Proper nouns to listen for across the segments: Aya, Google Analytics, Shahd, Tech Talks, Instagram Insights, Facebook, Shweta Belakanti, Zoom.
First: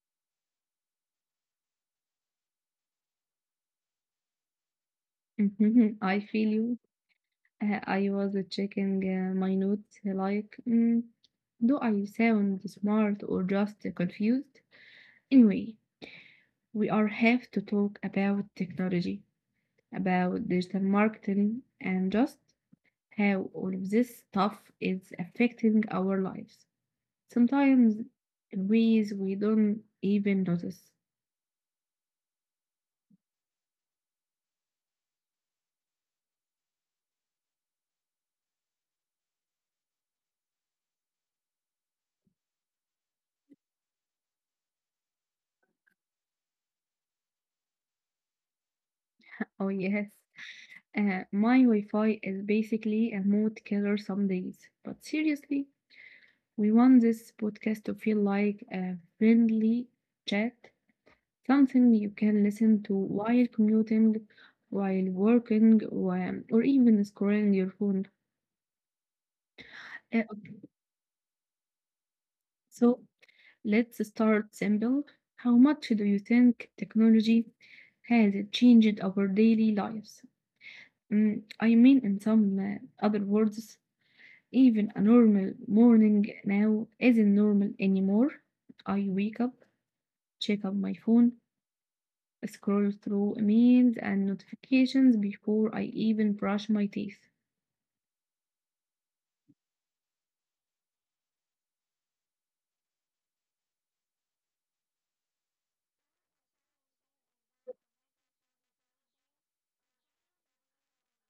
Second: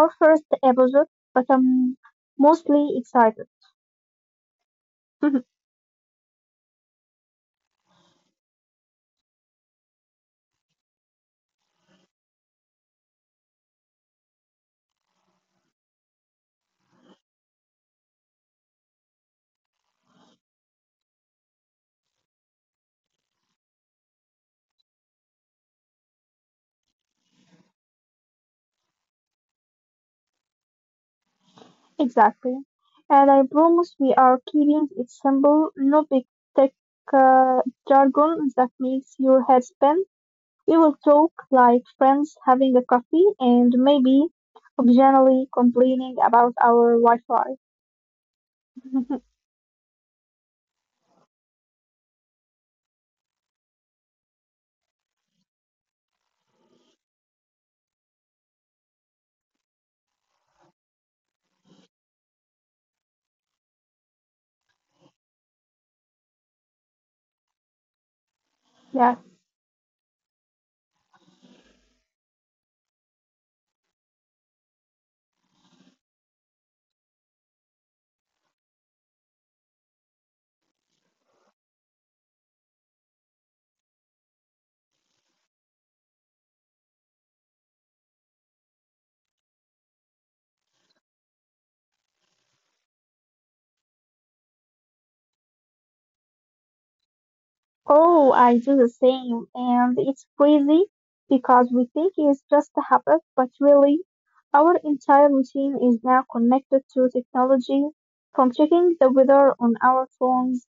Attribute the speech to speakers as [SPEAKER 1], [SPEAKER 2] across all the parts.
[SPEAKER 1] our first episode, but I'm mostly excited.
[SPEAKER 2] Mhm, I feel you. I was checking my notes like, do I sound smart or just confused? Anyway, we are have to talk about technology, about digital marketing, and just how all of this stuff is affecting our lives. Sometimes in ways we don't even notice.
[SPEAKER 1] Exactly. And I promise we are keeping it simple, no big tech uh, jargon that makes your head spin. We will talk like friends having a coffee and maybe occasionally complaining about our Wi
[SPEAKER 2] Oh,
[SPEAKER 1] Fi.
[SPEAKER 2] yes. My Wi Fi is basically a mood killer some days. But seriously, we want this podcast to feel like a friendly chat, something you can listen to while commuting, while working, or even scrolling your phone.
[SPEAKER 1] Yeah.
[SPEAKER 2] Okay, so let's start simple. How much do you think technology has changed our daily lives? I mean, in some other words, even a normal morning now isn't normal anymore. I wake up, check out my phone, scroll through emails and notifications before I even brush my teeth.
[SPEAKER 1] Oh, I do the same, and it's crazy because we think it's just a habit, but really, our entire routine is now connected to technology, from checking the weather on our phones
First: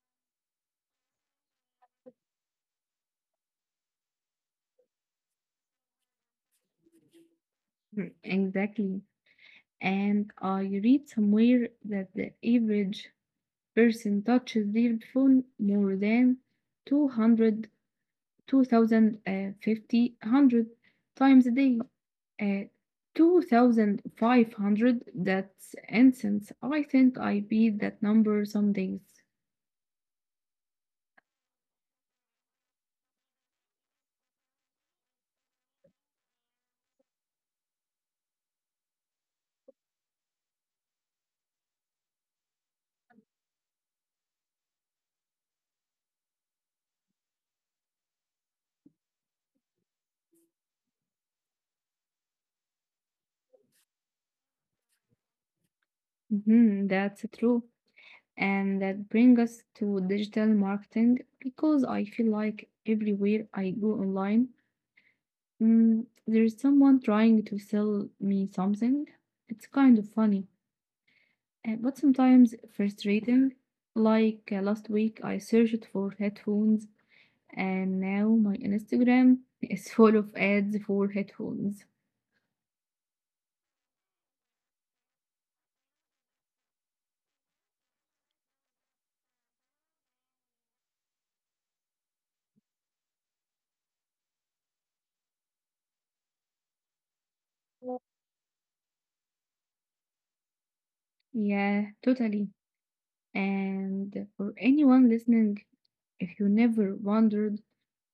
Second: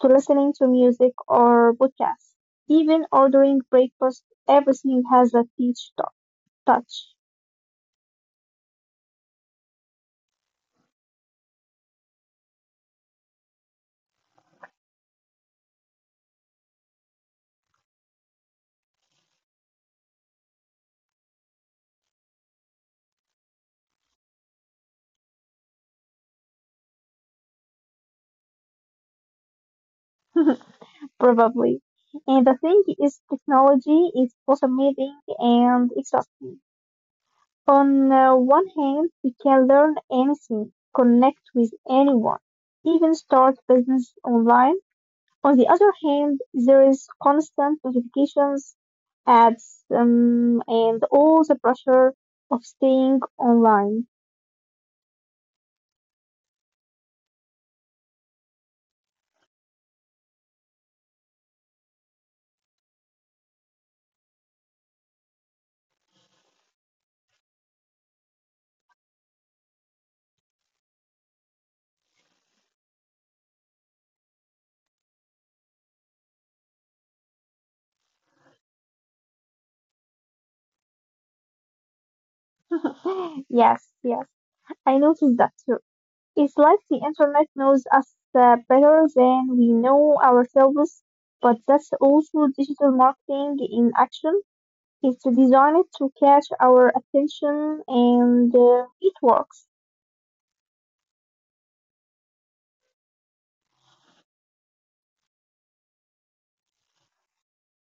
[SPEAKER 1] to listening to music or podcasts, even ordering breakfast. Everything has a touch.
[SPEAKER 2] Exactly. And I read somewhere that the average person touches their phone more than 200, times a day. Uh, 2500, that's incense. I think I beat that number some days.
[SPEAKER 1] Probably. And the thing is, technology is both amazing and exhausting. On one hand, we can learn anything, connect with anyone, even start business online. On the other hand, there is constant notifications, ads, and all the pressure of staying online.
[SPEAKER 2] Mhm, that's true. And that brings us to digital marketing because I feel like everywhere I go online, there's someone trying to sell me something. It's kind of funny. But sometimes frustrating. Like last week, I searched for headphones, and now my Instagram is full of ads for headphones.
[SPEAKER 1] Yes, I noticed that too. It's like the internet knows us better than we know ourselves, but that's also digital marketing in action. It's designed to catch our attention and it works.
[SPEAKER 2] Yeah, totally. And for anyone listening, if you never wondered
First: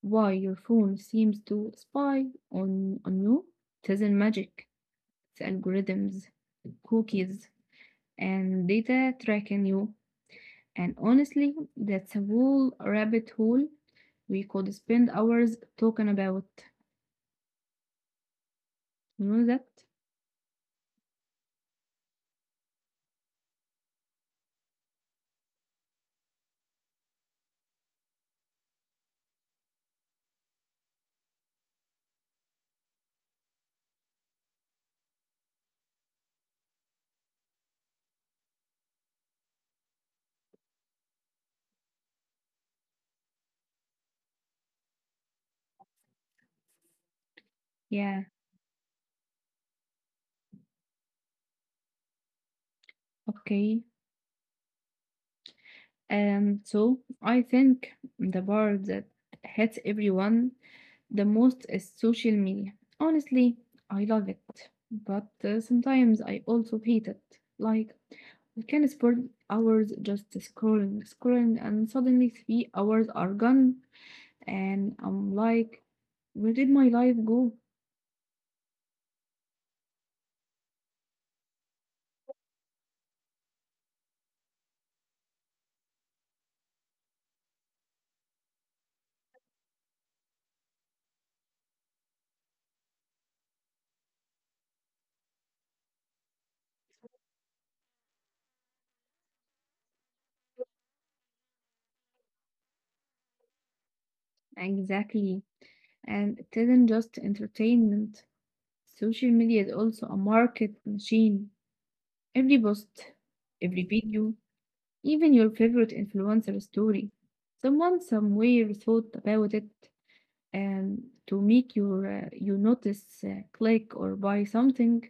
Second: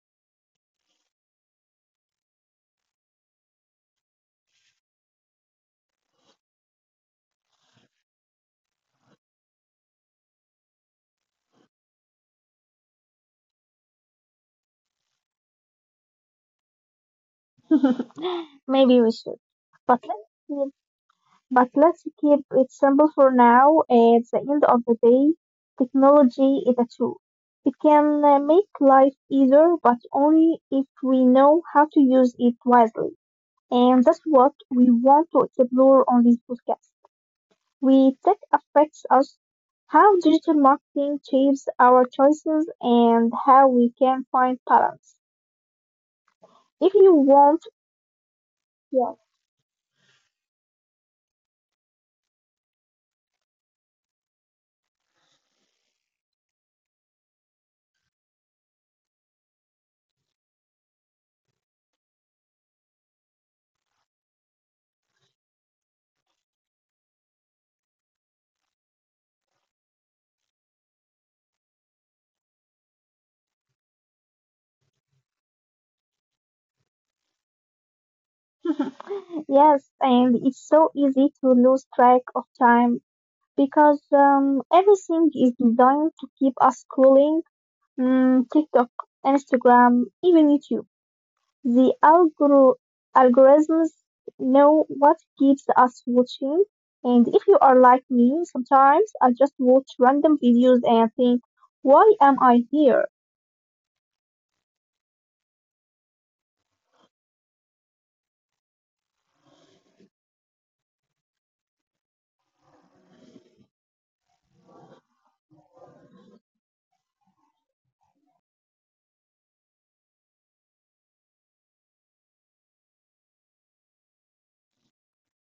[SPEAKER 2] why your phone seems to spy on you, it isn't magic, it's algorithms, cookies, and data tracking you. And honestly, that's a whole rabbit hole we could spend hours talking about.
[SPEAKER 1] Maybe we
[SPEAKER 2] You
[SPEAKER 1] should.
[SPEAKER 2] know that?
[SPEAKER 1] But let's keep, but let's keep it simple for now. At the end of the day, technology is a tool. It can make life easier, but only if we know how to use it wisely. And that's what we want to explore on this podcast. We Tech affects us, how digital marketing shapes our choices, and how we can find balance. If you want,
[SPEAKER 2] Yeah,
[SPEAKER 1] yes,
[SPEAKER 2] okay. So I think the part that hits everyone the most is social media. Honestly, I love it, but sometimes I also hate it. Like, we can spend hours just scrolling, and suddenly 3 hours are gone, and I'm like, where did my life go?
[SPEAKER 1] yes, and it's so easy to lose track of time because everything is designed to keep us scrolling. Mm, TikTok, Instagram, even YouTube. The algorithms know what keeps us watching, and if you are like me, sometimes I just watch random videos and think, why am I here?
[SPEAKER 2] Exactly. And it isn't just entertainment. Social media is also a market machine. Every post, every video, even your favorite influencer story. Someone somewhere thought about it and to make your you notice, click or buy something.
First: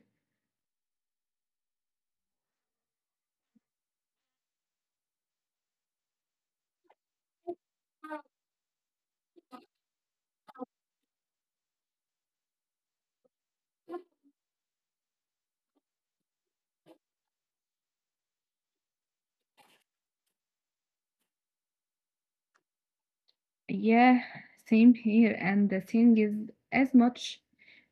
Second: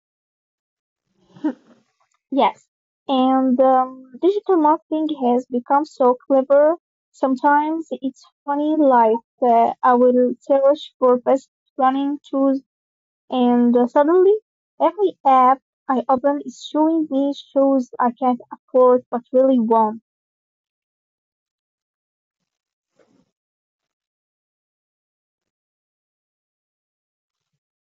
[SPEAKER 1] Yes, and digital marketing has become so clever. Sometimes it's funny, like I will search for best running shoes, and suddenly every app I open is showing me shoes I can't afford but really want.
[SPEAKER 2] Yeah, same here. And the thing is, as much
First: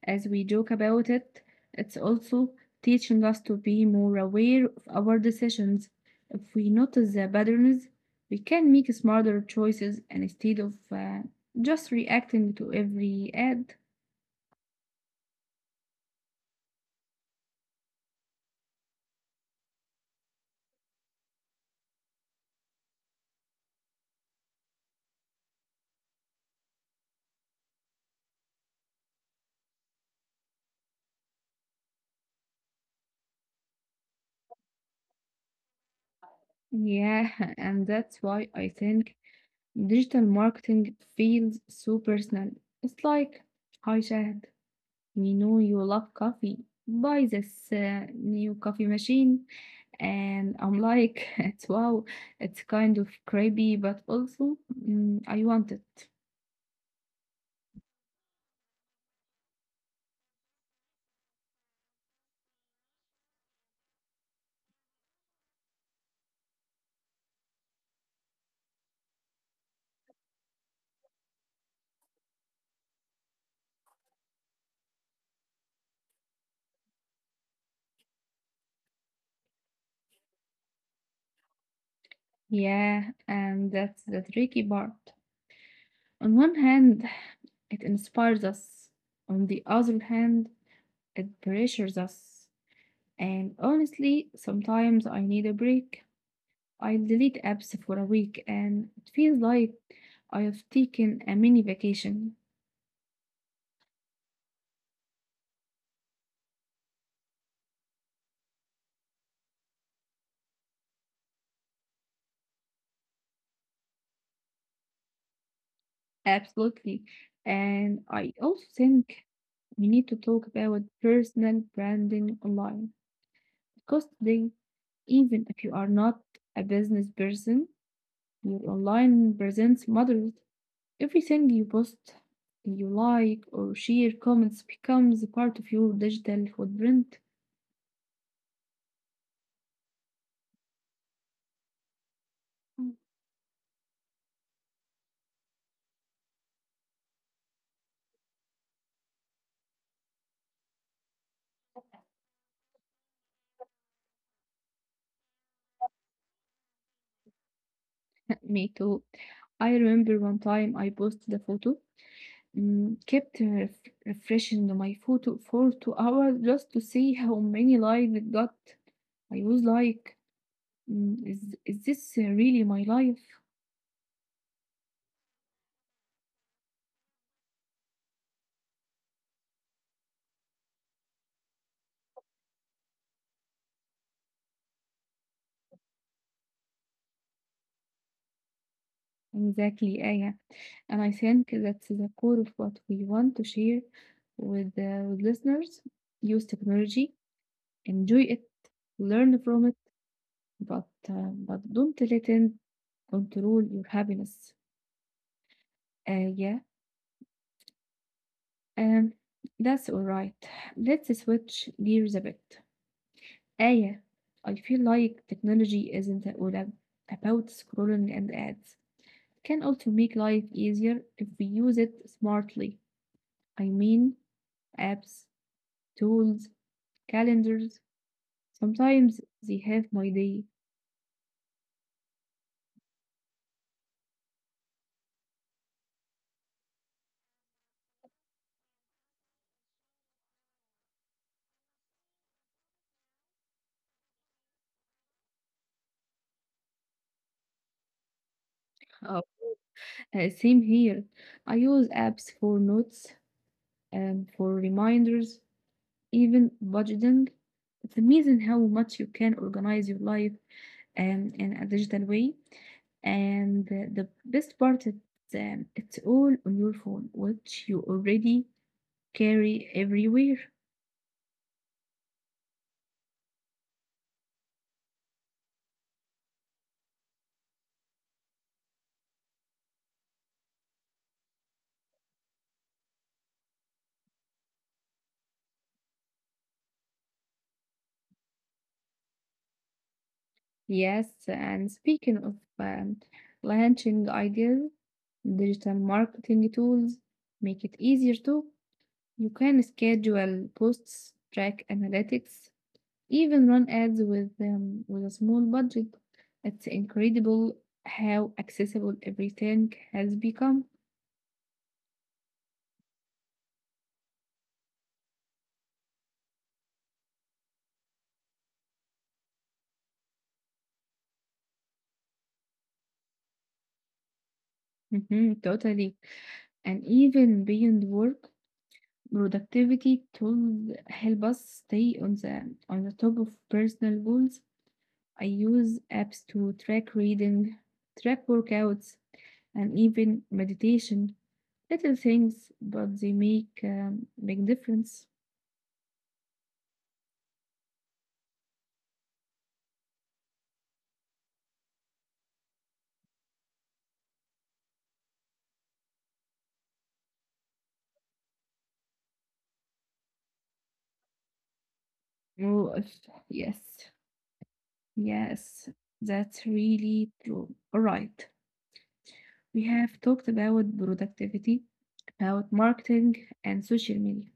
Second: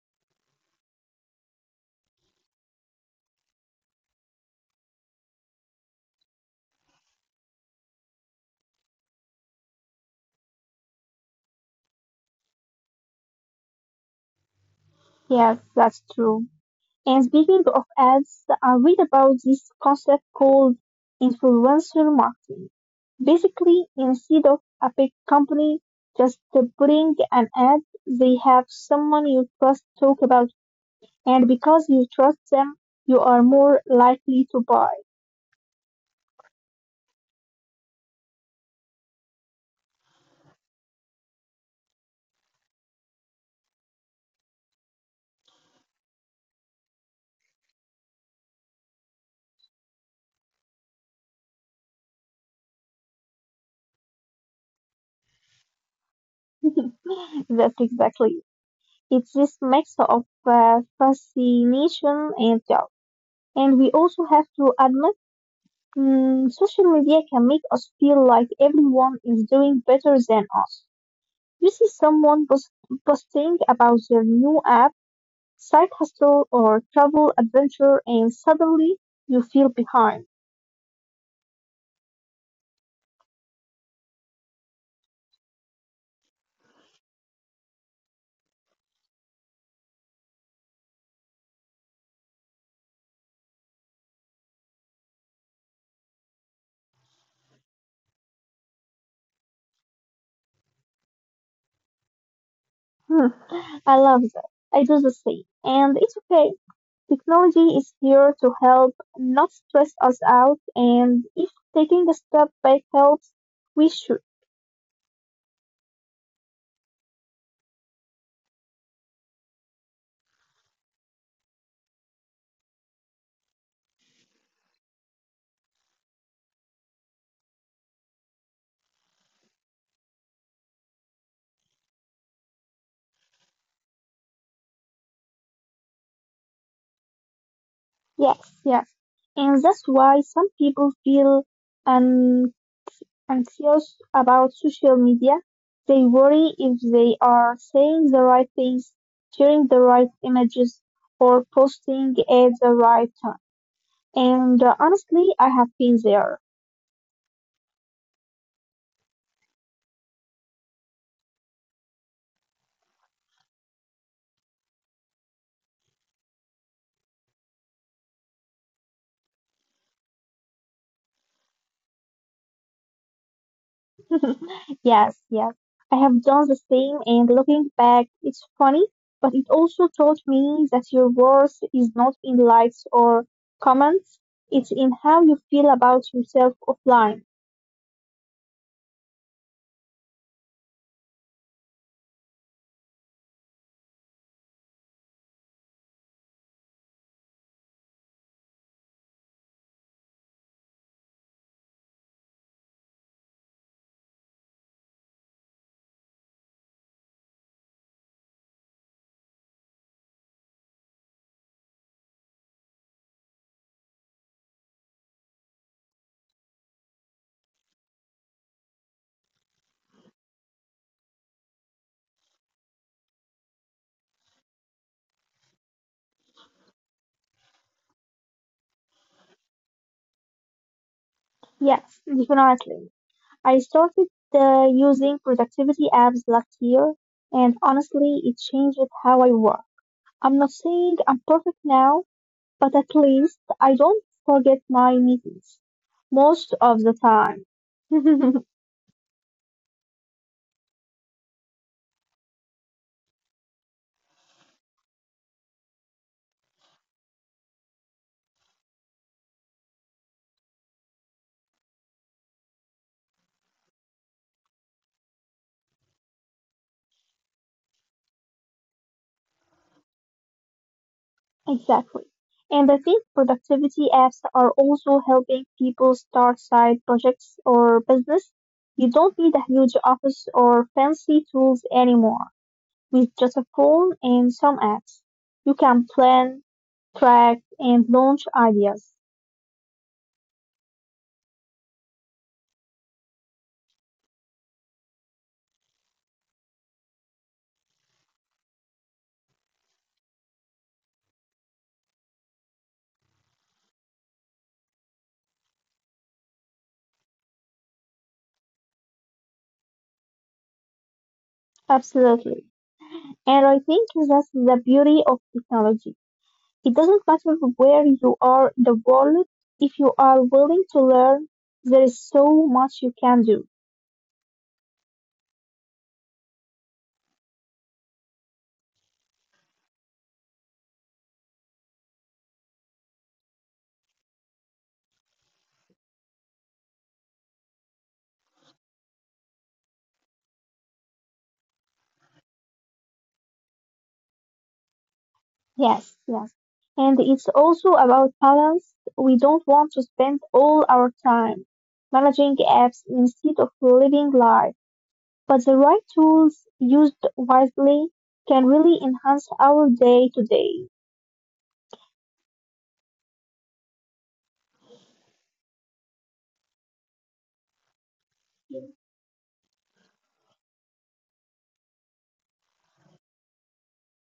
[SPEAKER 2] as we joke about it, it's also teaching us to be more aware of our decisions. If we notice the patterns, we can make smarter choices and instead of just reacting to every ad.
[SPEAKER 1] Yes, that's true. And speaking of ads, I read about this concept called influencer marketing. Basically, instead of a big company just putting an ad, they have someone you trust talk about, and because you trust them, you are more likely to buy.
[SPEAKER 2] Yeah, and that's why I think digital marketing feels so personal. It's like, hi, Shahad. You know you love coffee. Buy this new coffee machine. And I'm like, it's wow, it's kind of creepy, but also I want it.
[SPEAKER 1] That's exactly. It's this mix of fascination and doubt. And we also have to admit mm, social media can make us feel like everyone is doing better than us. You see posting about their new app, side hustle, or travel adventure, and suddenly you feel behind.
[SPEAKER 2] Yeah, and that's the tricky part. On one hand, it inspires us. On the other hand, it pressures us. And honestly, sometimes I need a break. I delete apps for a week and it feels like I have taken a mini vacation.
[SPEAKER 1] Hmm, I love that. I do the same. And it's okay. Technology is here to help, not stress us out. And if taking a step back helps, we should.
[SPEAKER 2] Absolutely. And I also think we need to talk about personal branding online because today, even if you are not a business person, your online presence matters. Everything you post, you like, or share comments becomes a part of your digital footprint.
[SPEAKER 1] Yes, yes. And that's why some people feel anxious about social media. They worry if they are saying the right things, sharing the right images, or posting at the right time. And honestly, I have been there.
[SPEAKER 2] Me too. I remember one time I posted a photo, Mm, kept ref refreshing my photo for 2 hours just to see how many likes it got. I was like, "Mm, is, is this really my life?
[SPEAKER 1] yes, yes. I have done the same, and looking back, it's funny, but it also taught me that your worth is not in likes or comments, it's in how you feel about yourself offline.
[SPEAKER 2] Exactly, Aya. And I think that's the core of what we want to share with listeners. Use technology, enjoy it, learn from it, but don't let it control your happiness. Uh, yeah, um, that's all right. Let's switch gears a bit. Aya, I feel like technology isn't a- about scrolling and ads. It can also make life easier if we use it smartly. I mean, apps, tools, calendars. Sometimes they have my day.
[SPEAKER 1] Yes, definitely. I started using productivity apps last year, and honestly, it changed how I work. I'm not saying I'm perfect now, but at least I don't forget my meetings most of the time.
[SPEAKER 2] Oh, Same here. I use apps for notes and for reminders, even budgeting. It's amazing how much you can organize your life in a digital way, and the best part is, it's all on your phone which you already carry everywhere.
[SPEAKER 1] Exactly. And I think productivity apps are also helping people start side projects or business. You don't need a huge office or fancy tools anymore. With just a phone and some apps, you can plan, track, and launch ideas.
[SPEAKER 2] Yes, and speaking of launching ideas, digital marketing tools make it easier too. You can schedule posts, track analytics, even run ads with a small budget. It's incredible how accessible everything has become.
[SPEAKER 1] Absolutely. And I think that's the beauty of technology. It doesn't matter where you are in the world, if you are willing to learn, there is so much you can do.
[SPEAKER 2] Mhm, totally. And even beyond work, productivity tools help us stay on the top of personal goals. I use apps to track reading, track workouts, and even meditation. Little things, but they make big difference.
[SPEAKER 1] Yes, yes. And it's also about balance. We don't want to spend all our time managing apps instead of living life. But the right tools, used wisely, can really enhance our day to day.
[SPEAKER 2] Oh, if- yes, yes, that's really true. All right. We have talked about productivity, about marketing and social media.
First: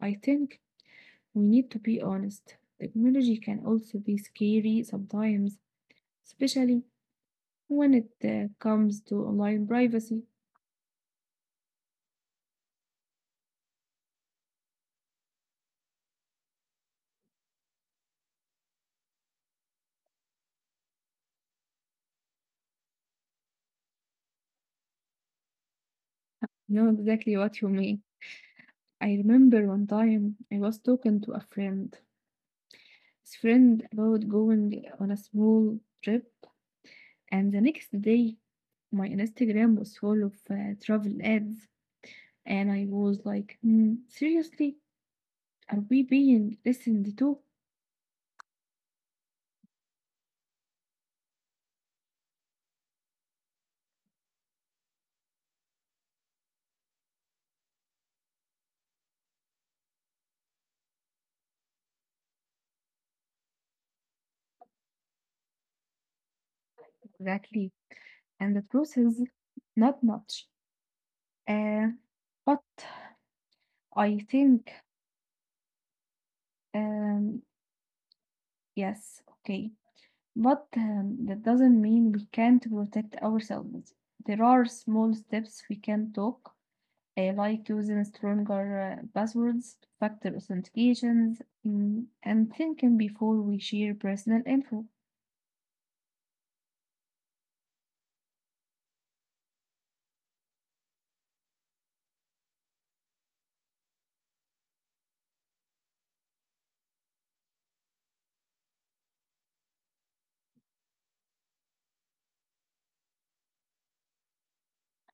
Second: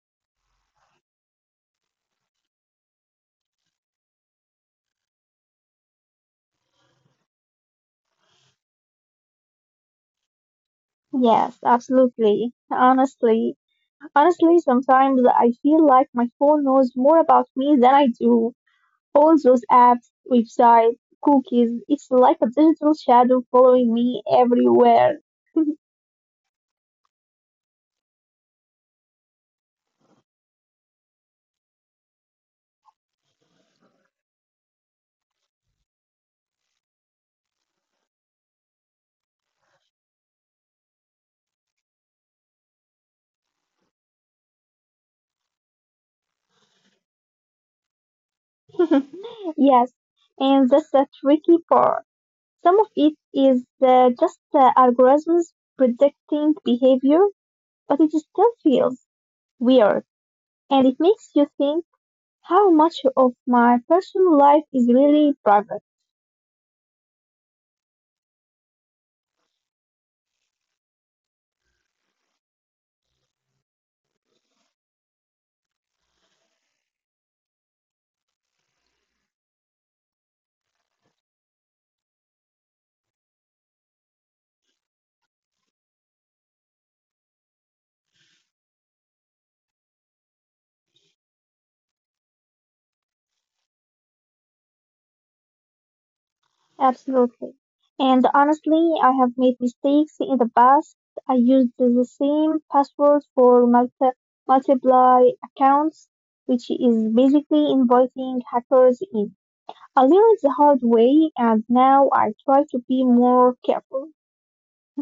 [SPEAKER 2] I think we need to be honest. Technology can also be scary sometimes, especially when it comes to online privacy.
[SPEAKER 1] Yes, absolutely. Honestly, sometimes I feel like my phone knows more about me than I do. All those apps, websites, cookies, it's like a digital shadow following me everywhere.
[SPEAKER 2] I know exactly what you mean. I remember one time I was talking to his friend about going on a small trip, and the next day my Instagram was full of travel ads, and I was like, hmm, seriously, are we being listened to?
[SPEAKER 1] Yes, and that's the tricky part. Some of it is just algorithms predicting behavior, but it still feels weird and it makes you think how much of my personal life is really private.
[SPEAKER 2] Exactly. And the truth is not much. Uh, but I think, um, yes, okay. But that doesn't mean we can't protect ourselves. There are small steps we can talk, like using stronger passwords, factor authentications, and thinking before we share personal info.
[SPEAKER 1] Absolutely. And honestly, I have made mistakes in the past. I used the same password for multiply accounts, which is basically inviting hackers in. I learned the hard way and now I try to be more careful.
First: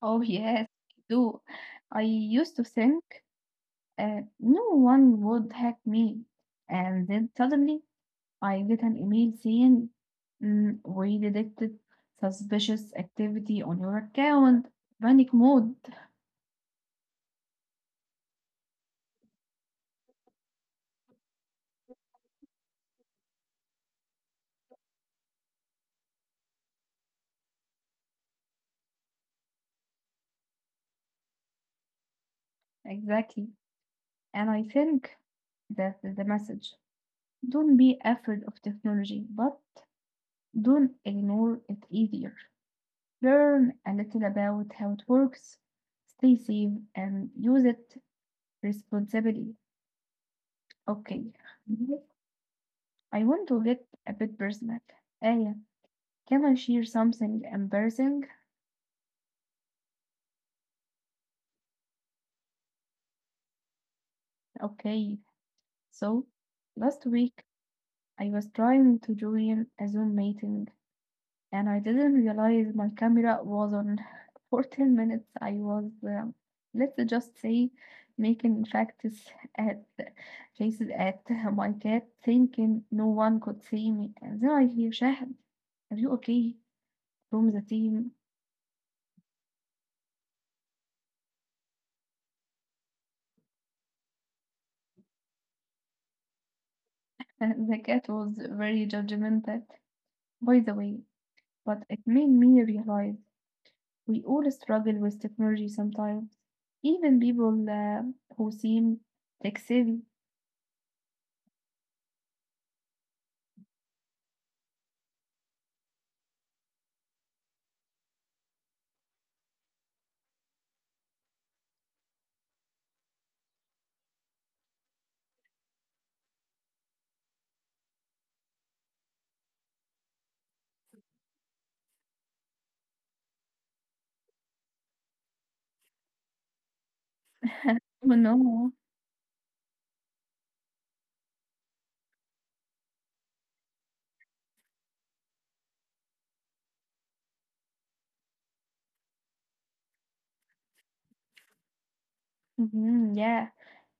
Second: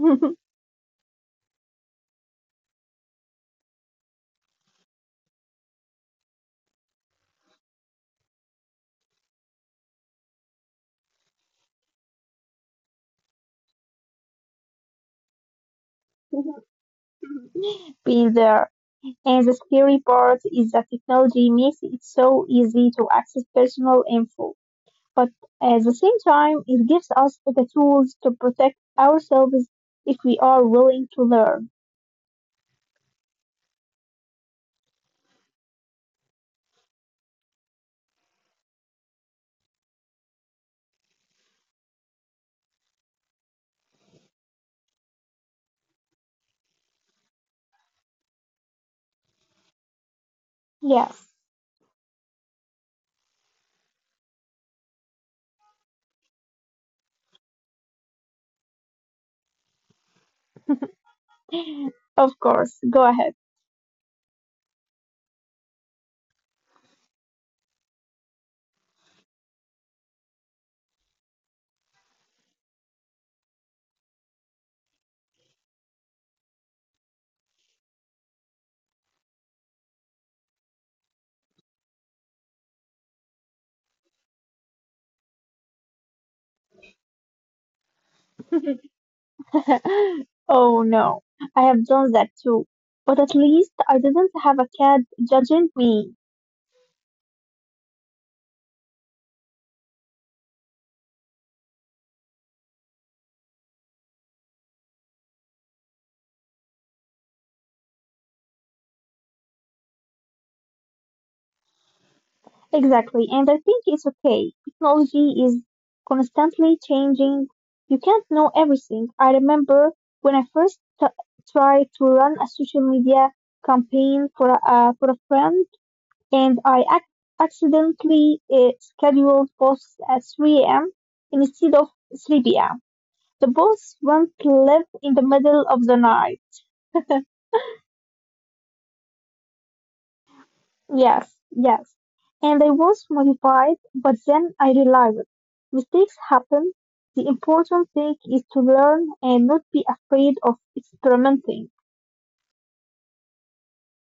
[SPEAKER 2] Oh, yes, I do. I used to think no one would hack me. And then suddenly I get an email saying, we detected suspicious activity on your account." Panic mode.
[SPEAKER 1] Been there. And the scary part is that technology makes it so easy to access personal info. But at the same time, it gives us the tools to protect ourselves if we are willing to learn.
[SPEAKER 2] Exactly. And I think that is the message. Don't be afraid of technology, but don't ignore it either. Learn a little about how it works, stay safe, and use it responsibly.
[SPEAKER 1] Yeah,
[SPEAKER 2] Okay. I want to get a bit personal. Aya, can I share something embarrassing?
[SPEAKER 1] of course. Go ahead.
[SPEAKER 2] Okay, so last week I was trying to join a Zoom meeting and I didn't realize my camera was on for 10 minutes. I was, let's just say, making at faces at my cat, thinking no one could see me. And then I hear, "Shahad, are you okay?" from the team.
[SPEAKER 1] oh no, I have done that too. But at least I didn't have a cat judging me.
[SPEAKER 2] And the cat was very judgmental, by the way, but it made me realize we all struggle with technology sometimes, even people who seem tech savvy.
[SPEAKER 1] Exactly, and I think it's okay. Technology is constantly changing. You can't know everything. I remember when I tried to run a social media campaign for for a friend, and I accidentally scheduled posts at 3 a.m. instead of 3 p.m. The posts went live in the middle of the night.
[SPEAKER 2] Oh no.
[SPEAKER 1] Yes, yes. And I was modified, but then I realized mistakes happen. The important thing is to learn and not be afraid of experimenting.
[SPEAKER 2] Mhm, yeah.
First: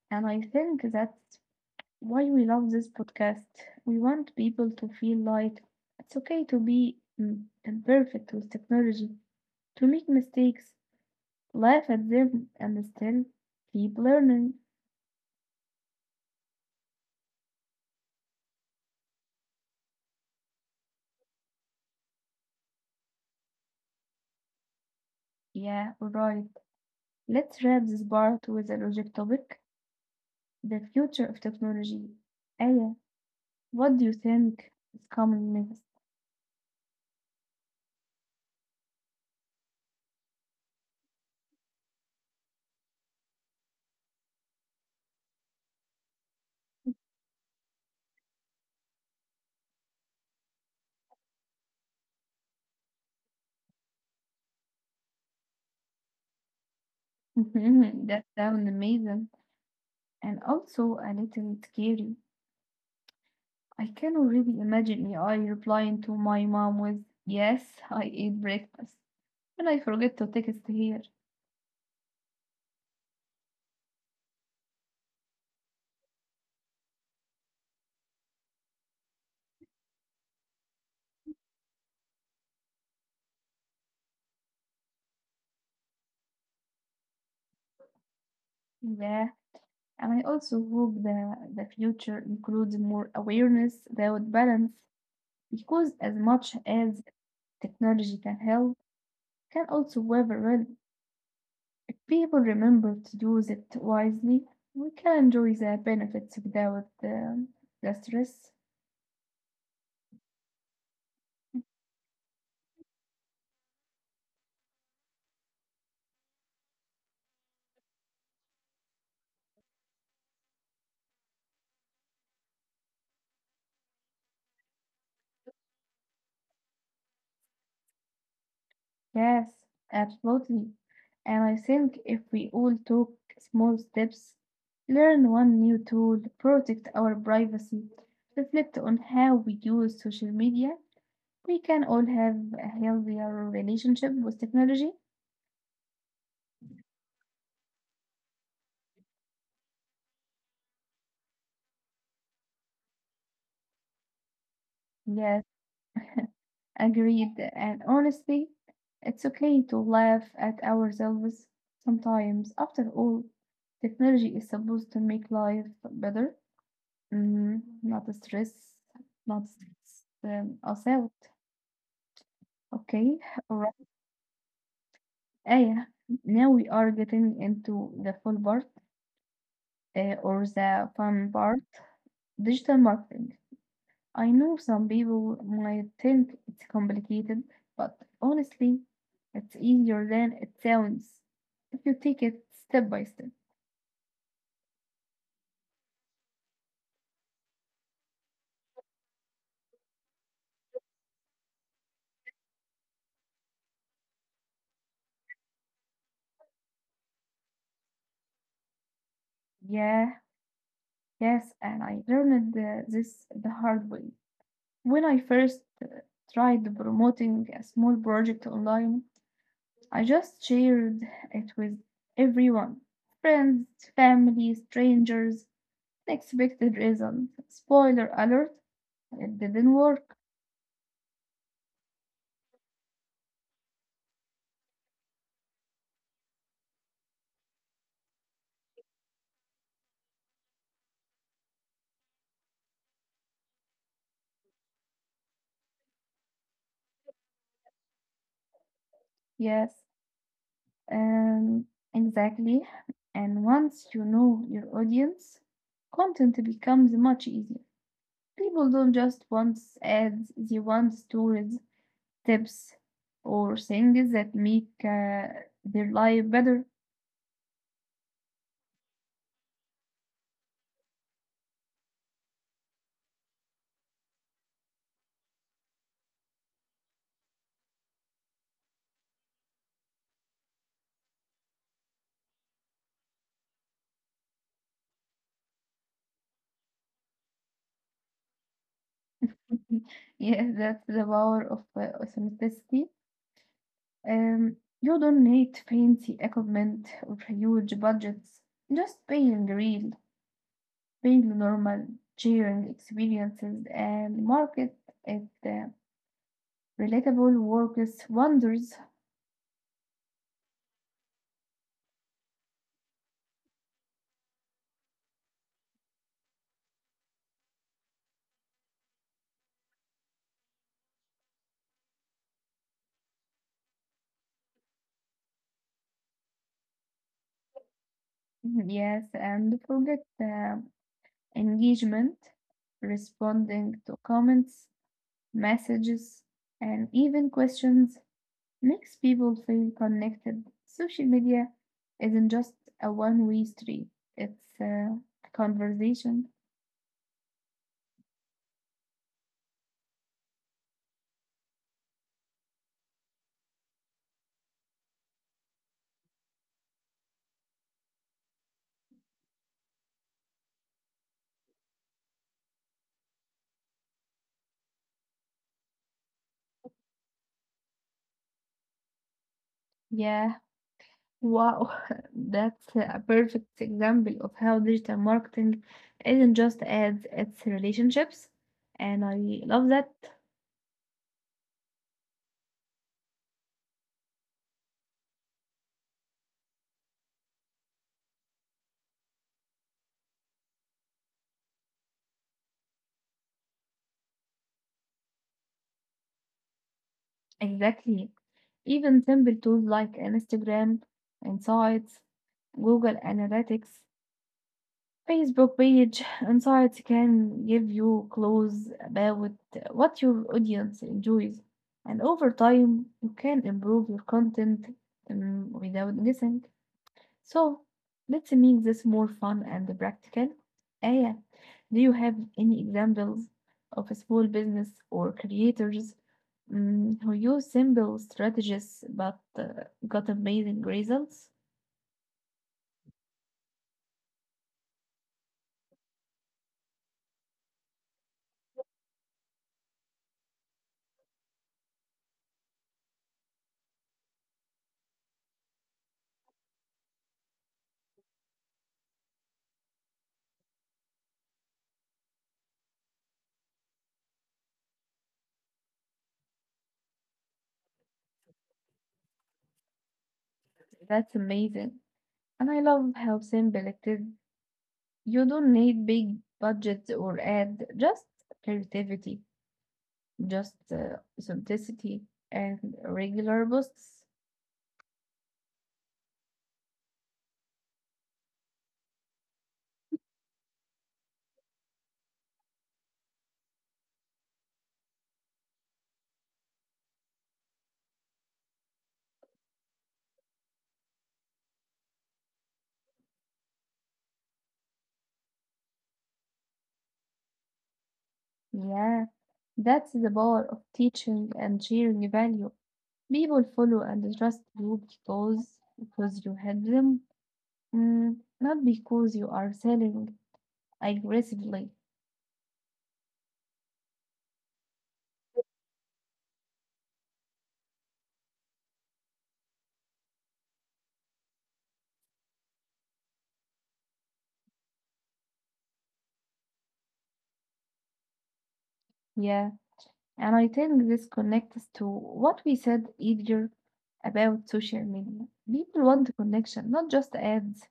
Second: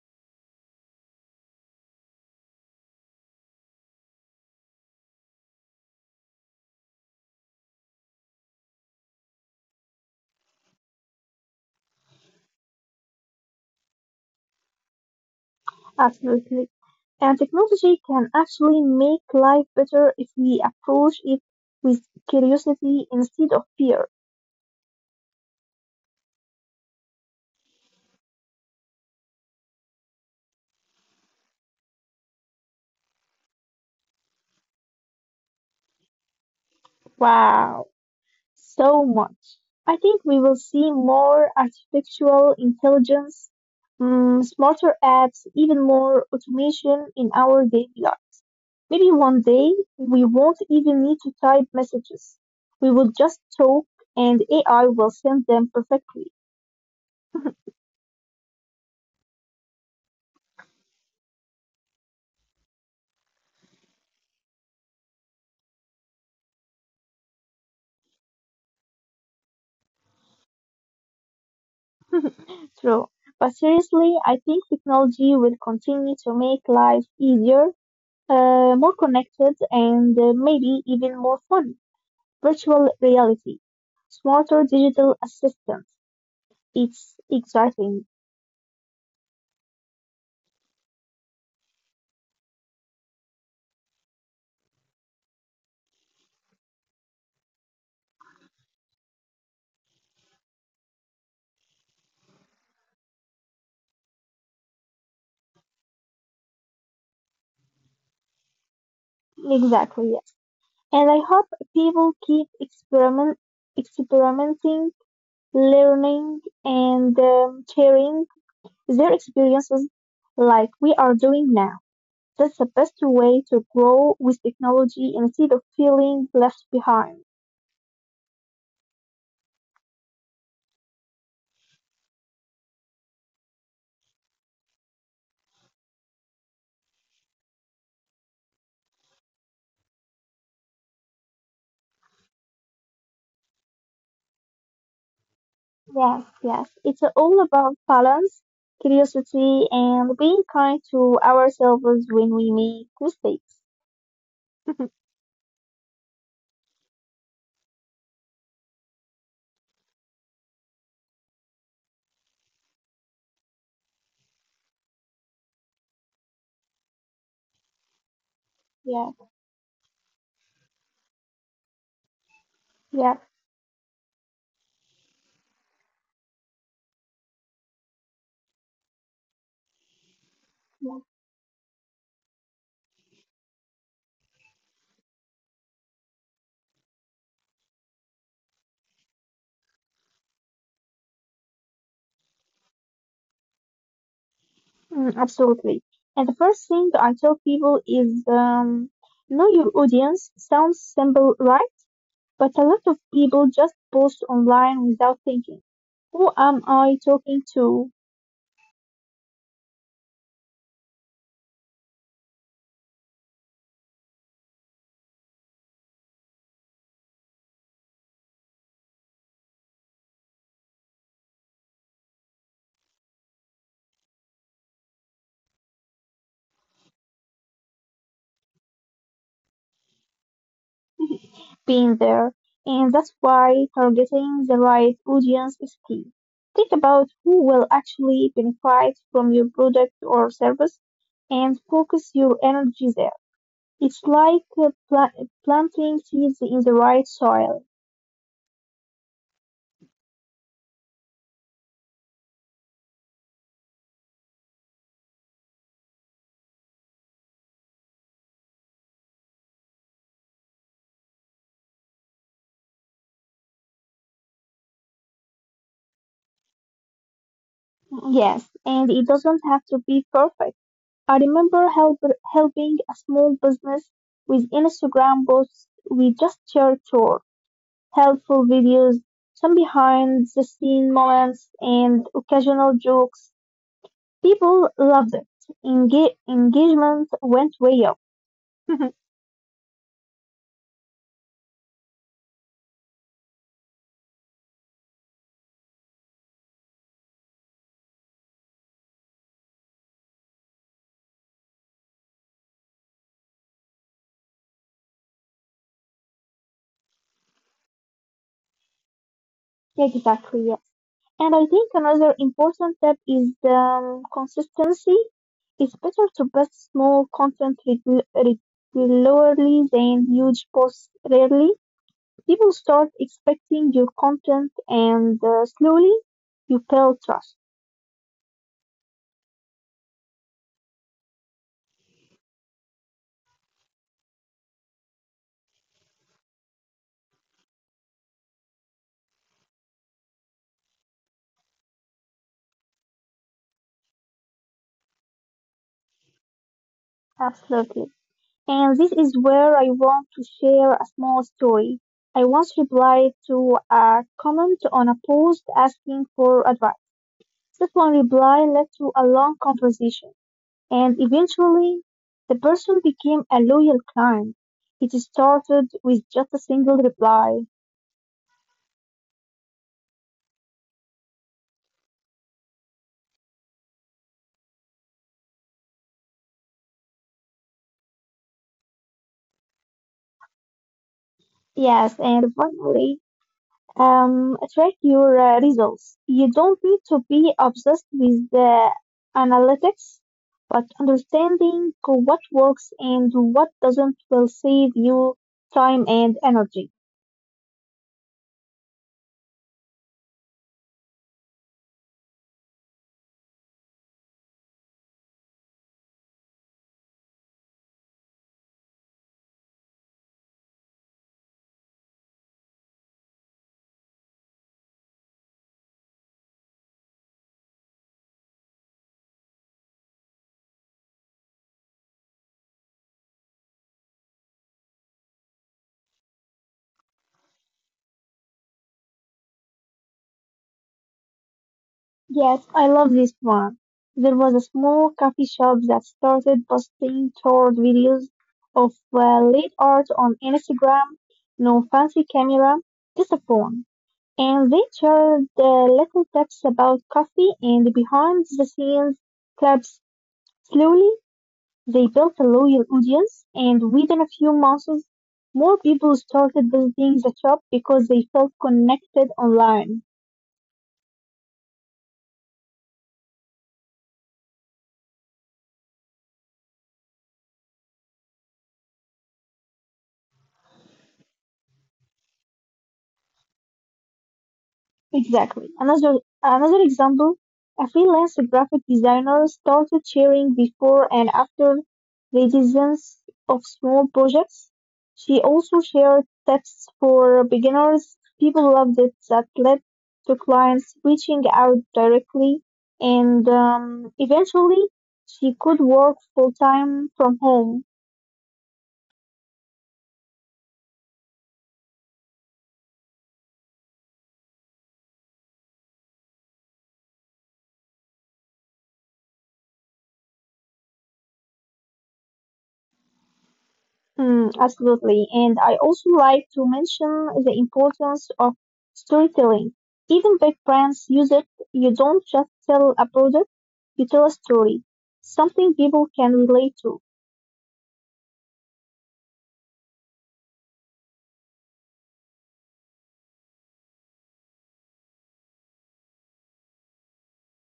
[SPEAKER 2] And I think that's why we love this podcast. We want people to feel like it's okay to be imperfect with technology, to make mistakes, laugh at them, and still keep learning.
[SPEAKER 1] Absolutely. And technology can actually make life better if we approach it with curiosity instead of fear.
[SPEAKER 2] Yeah, right. Let's wrap this part with a logic topic. The future of technology. Aya, what do you think is coming next?
[SPEAKER 1] Wow, so much. I think we will see more artificial intelligence, mm, smarter apps, even more automation in our daily life. Maybe one day we won't even need to type messages. We will just talk and AI will send them perfectly.
[SPEAKER 2] That sounds amazing and also a little scary. I can already imagine AI replying to my mom with, "Yes, I ate breakfast," and I forget to text here.
[SPEAKER 1] True. But seriously, I think technology will continue to make life easier, more connected, and maybe even more fun. Virtual reality, smarter digital assistants. It's exciting.
[SPEAKER 2] Yeah, and I also hope that the future includes more awareness about balance because as much as technology can help, can also have a well. If people remember to use it wisely, we can enjoy the benefits without the stress.
[SPEAKER 1] Exactly, yes. And I hope people keep experimenting learning and sharing their experiences like we are doing now. That's the best way to grow with technology instead of feeling left behind.
[SPEAKER 2] Yes, absolutely. And I think if we all took small steps, learn one new tool, protect our privacy, reflect on how we use social media, we can all have a healthier relationship with technology.
[SPEAKER 1] Yes, yes. It's all about balance, curiosity, and being kind to ourselves when we make mistakes.
[SPEAKER 2] Yes, agreed. And honestly, it's okay to laugh at ourselves sometimes. After all, technology is supposed to make life better, not stress,
[SPEAKER 1] yeah,
[SPEAKER 2] not stress us out. Okay,
[SPEAKER 1] yeah,
[SPEAKER 2] all right. Aya, now we are getting into the
[SPEAKER 1] yeah.
[SPEAKER 2] fun part, digital marketing. I know some people might think it's complicated, but honestly, it's easier than it sounds if you take it step by step.
[SPEAKER 1] Mm, absolutely. And the first thing I tell people is know your audience. Sounds simple, right? But a lot of people just post online without thinking, who am I talking to?
[SPEAKER 2] Yeah, yes, and I learned this the hard way. When I first tried promoting a small project online, I just shared it with everyone, friends, family, strangers, unexpected result: spoiler alert, it didn't work.
[SPEAKER 1] Being there. And that's why targeting the right audience is key. Think about who will actually benefit from your product or service and focus your energy there. It's like planting seeds in the right soil.
[SPEAKER 2] Yes, Um, exactly. And once you know your audience, content becomes much easier. People don't just want ads, they want stories, tips, or things that make their life better.
[SPEAKER 1] Yes, and it doesn't have to be perfect. I remember help, helping a small business with Instagram posts. We just shared tour, helpful videos, some behind the scene moments, and occasional jokes. People loved it. Engagement went way up.
[SPEAKER 2] Yeah, that's the power of authenticity. Um, you don't need fancy equipment or huge budgets, just being real, being normal, sharing experiences, and market it. Relatable works wonders.
[SPEAKER 1] exactly, yes. And I think another important step is consistency. It's better to post small content regularly than huge posts rarely. People start expecting your content and slowly you build trust.
[SPEAKER 2] Yes, and forget engagement, responding to comments, messages, and even questions makes people feel connected. Social media isn't just a one way street, it's a conversation.
[SPEAKER 1] Absolutely. And this is where I want to share a small story. I once replied to a comment on a post asking for advice. That one reply led to a long conversation, and eventually the person became a loyal client. It started with just a single reply.
[SPEAKER 2] Yeah, wow, that's a perfect example of how digital marketing isn't just ads, it's relationships. And I love that.
[SPEAKER 1] Yes, and finally track your results. You don't need to be obsessed with the analytics, but understanding what works and what doesn't will save you time and energy.
[SPEAKER 2] Exactly. Even simple tools like Instagram Insights, Google Analytics, Facebook page Insights can give you clues about what your audience enjoys, and over time you can improve your content without guessing. So let's make this more fun and practical. Aya, do you have any examples of a small business or creators who use simple strategies but got amazing results?
[SPEAKER 1] Yes, I love this one. There was a small coffee shop that started posting toward videos of late art on Instagram. No fancy camera, just a phone. And they shared little tips about coffee and behind-the-scenes clubs. Slowly, they built a loyal audience, and within a few months, more people started visiting the shop because they felt connected online.
[SPEAKER 2] That's amazing. And I love how simple it is. You don't need big budgets or ad, just creativity, just simplicity and regular posts.
[SPEAKER 1] Exactly. Another example, a freelance graphic designer started sharing before and after the designs of small projects. She also shared tips for beginners. People loved it that led to clients reaching out directly and eventually she could work full time from home.
[SPEAKER 2] Yeah, that's the power of teaching and sharing value. People follow and trust you because you help them, mm, not because you are selling aggressively.
[SPEAKER 1] Mm, absolutely. And I also like to mention the importance of storytelling. Even big brands use it. You don't just sell a product, you tell a story, something people can relate to.
[SPEAKER 2] Yeah, and I think this connects to what we said earlier about social media. People want connection, not just ads.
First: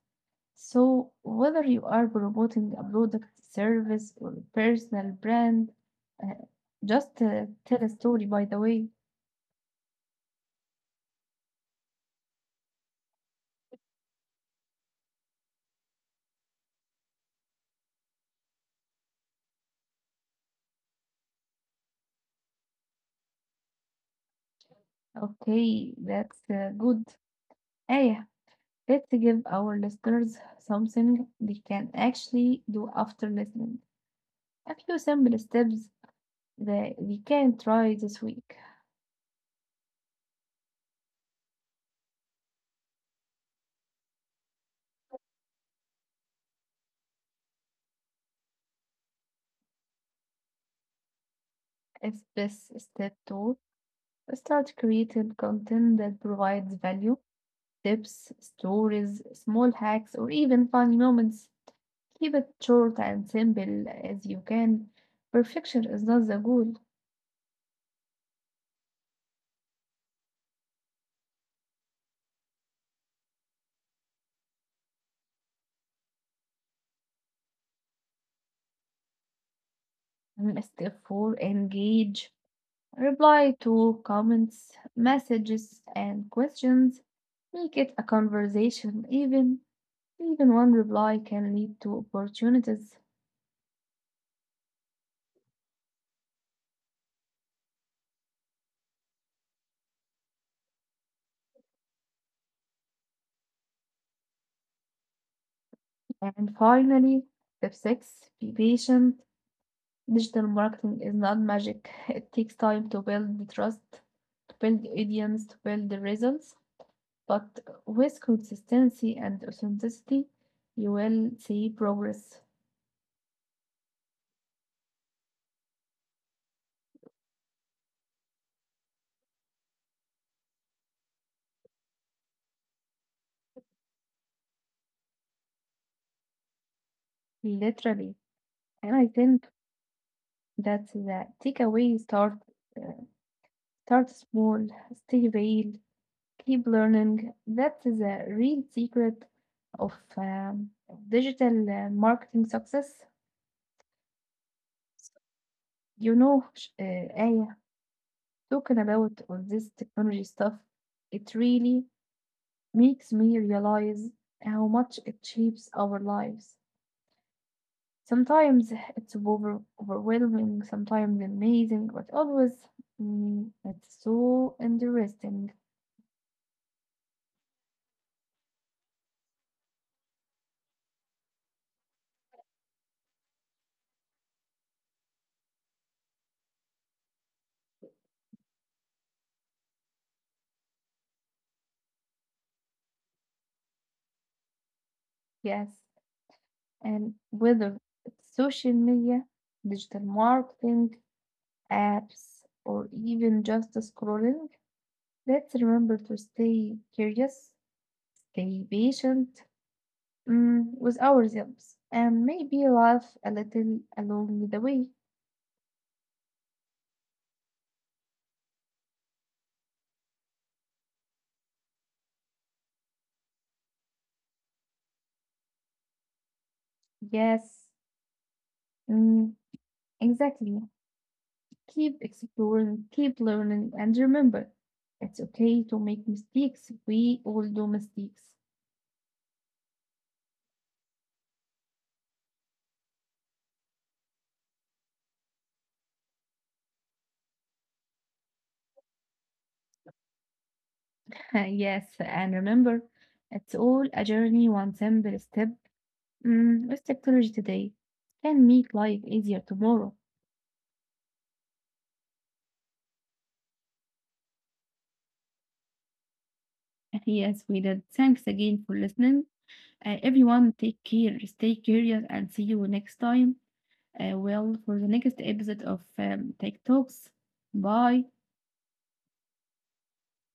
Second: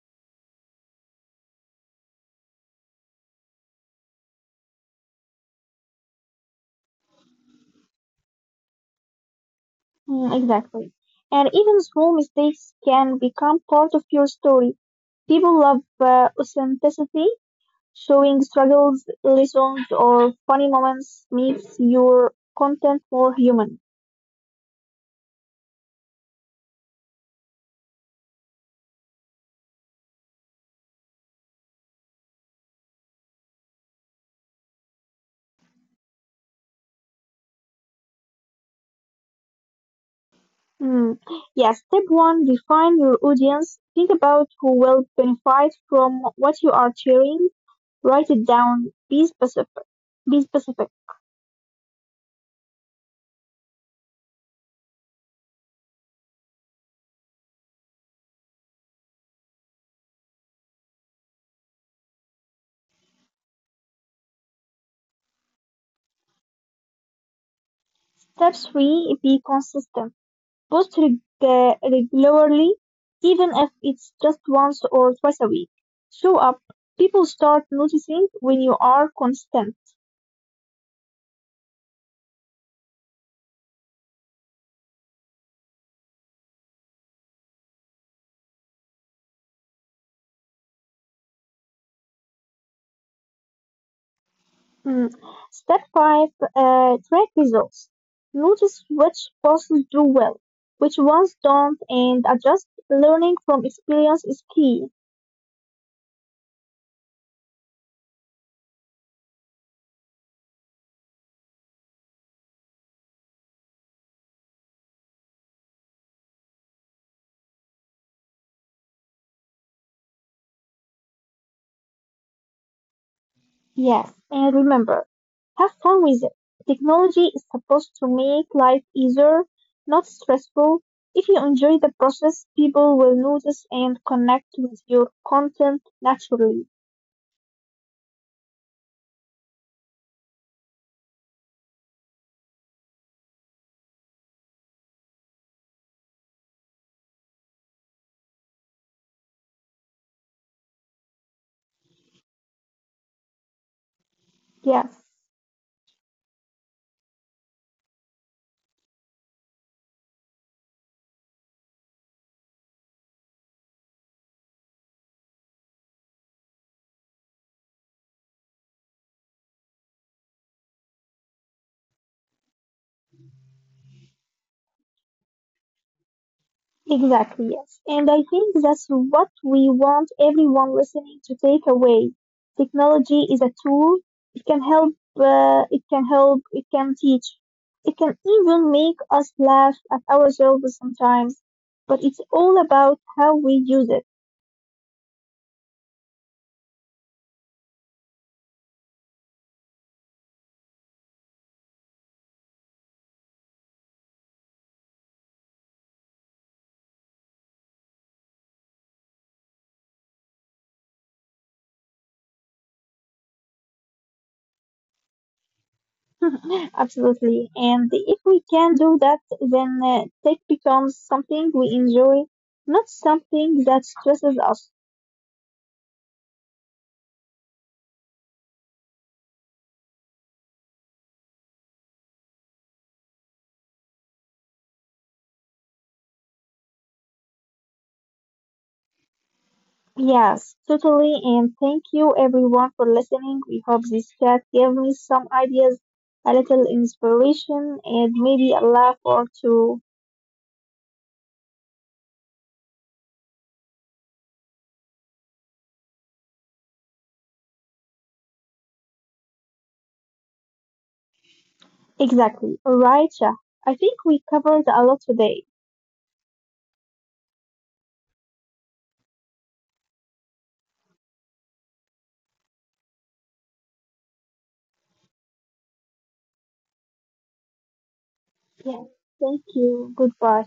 [SPEAKER 2] So, whether you are promoting a product, service, or a personal brand, uh, just tell a story, by the way.
[SPEAKER 1] Mm, exactly. And even small mistakes can become part of your story. People love authenticity, showing struggles, lessons, or funny moments makes your content more human.
[SPEAKER 2] Okay, that's good. Aya, let's give our listeners something they can actually do after listening. A few simple steps that we can try this week.
[SPEAKER 1] Mm. Yes, step one, define your audience. Think about who will benefit from what you are sharing. Write it down. Be specific.
[SPEAKER 2] As this step two, start creating content that provides value, tips, stories, small hacks, or even funny moments. Keep it short and simple as you can. Perfection is not the goal.
[SPEAKER 1] Step three, be consistent. Post regularly, even if it's just once or twice a week. Show up. People start noticing when you are consistent.
[SPEAKER 2] Step 4, engage. Reply to comments, messages, and questions. Make it a conversation. Even one reply can lead to opportunities.
[SPEAKER 1] Mm. Step five, track results. Notice which courses do well, which ones don't, and adjust. Learning from experience is key.
[SPEAKER 2] And finally, step 6, be patient. Digital marketing is not magic. It takes time to build the trust, to build the audience, to build the results. But with consistency and authenticity, you will see progress,
[SPEAKER 1] Yes, and remember, have fun with it. Technology is supposed to make life easier, not stressful. If you enjoy the process, people will notice and connect with your content naturally.
[SPEAKER 2] literally. And I think that's the takeaway. Uh, Start small, stay real, keep learning. That's the real secret of digital marketing success.
[SPEAKER 1] Yes.
[SPEAKER 2] You know, Aya, talking about all this technology stuff, it really makes me realize how much it shapes our lives. Sometimes it's overwhelming, sometimes amazing, but always it's so interesting.
[SPEAKER 1] Exactly, yes. And I think that's what we want everyone listening to take away. Technology is a tool. It can help, it can teach. It can even make us laugh at ourselves sometimes. But it's all about how we use it.
[SPEAKER 2] Yes, and whether it's social media, digital marketing, apps, or even just scrolling, let's remember to stay curious, stay patient, with ourselves, and maybe laugh a little along the way.
[SPEAKER 1] Absolutely. And if we can do that, then tech becomes something we enjoy, not something that stresses us.
[SPEAKER 2] Yes, mm, exactly. Keep exploring, keep learning, and remember, it's okay to make mistakes. We all do mistakes.
[SPEAKER 1] Yes, totally. And thank you everyone for listening. We hope this chat gave me some ideas, a little inspiration, and maybe a laugh or two.
[SPEAKER 2] Yes, and remember, it's all a journey, one simple step. With technology today can make life easier tomorrow.
[SPEAKER 1] Exactly. All right, yeah. I think we covered a lot today.
[SPEAKER 2] Yes, we did. Thanks again for listening. Everyone, take care, stay curious, and see you next time. For the next episode of Tech Talks. Bye.
[SPEAKER 1] Yes. Thank you. Goodbye.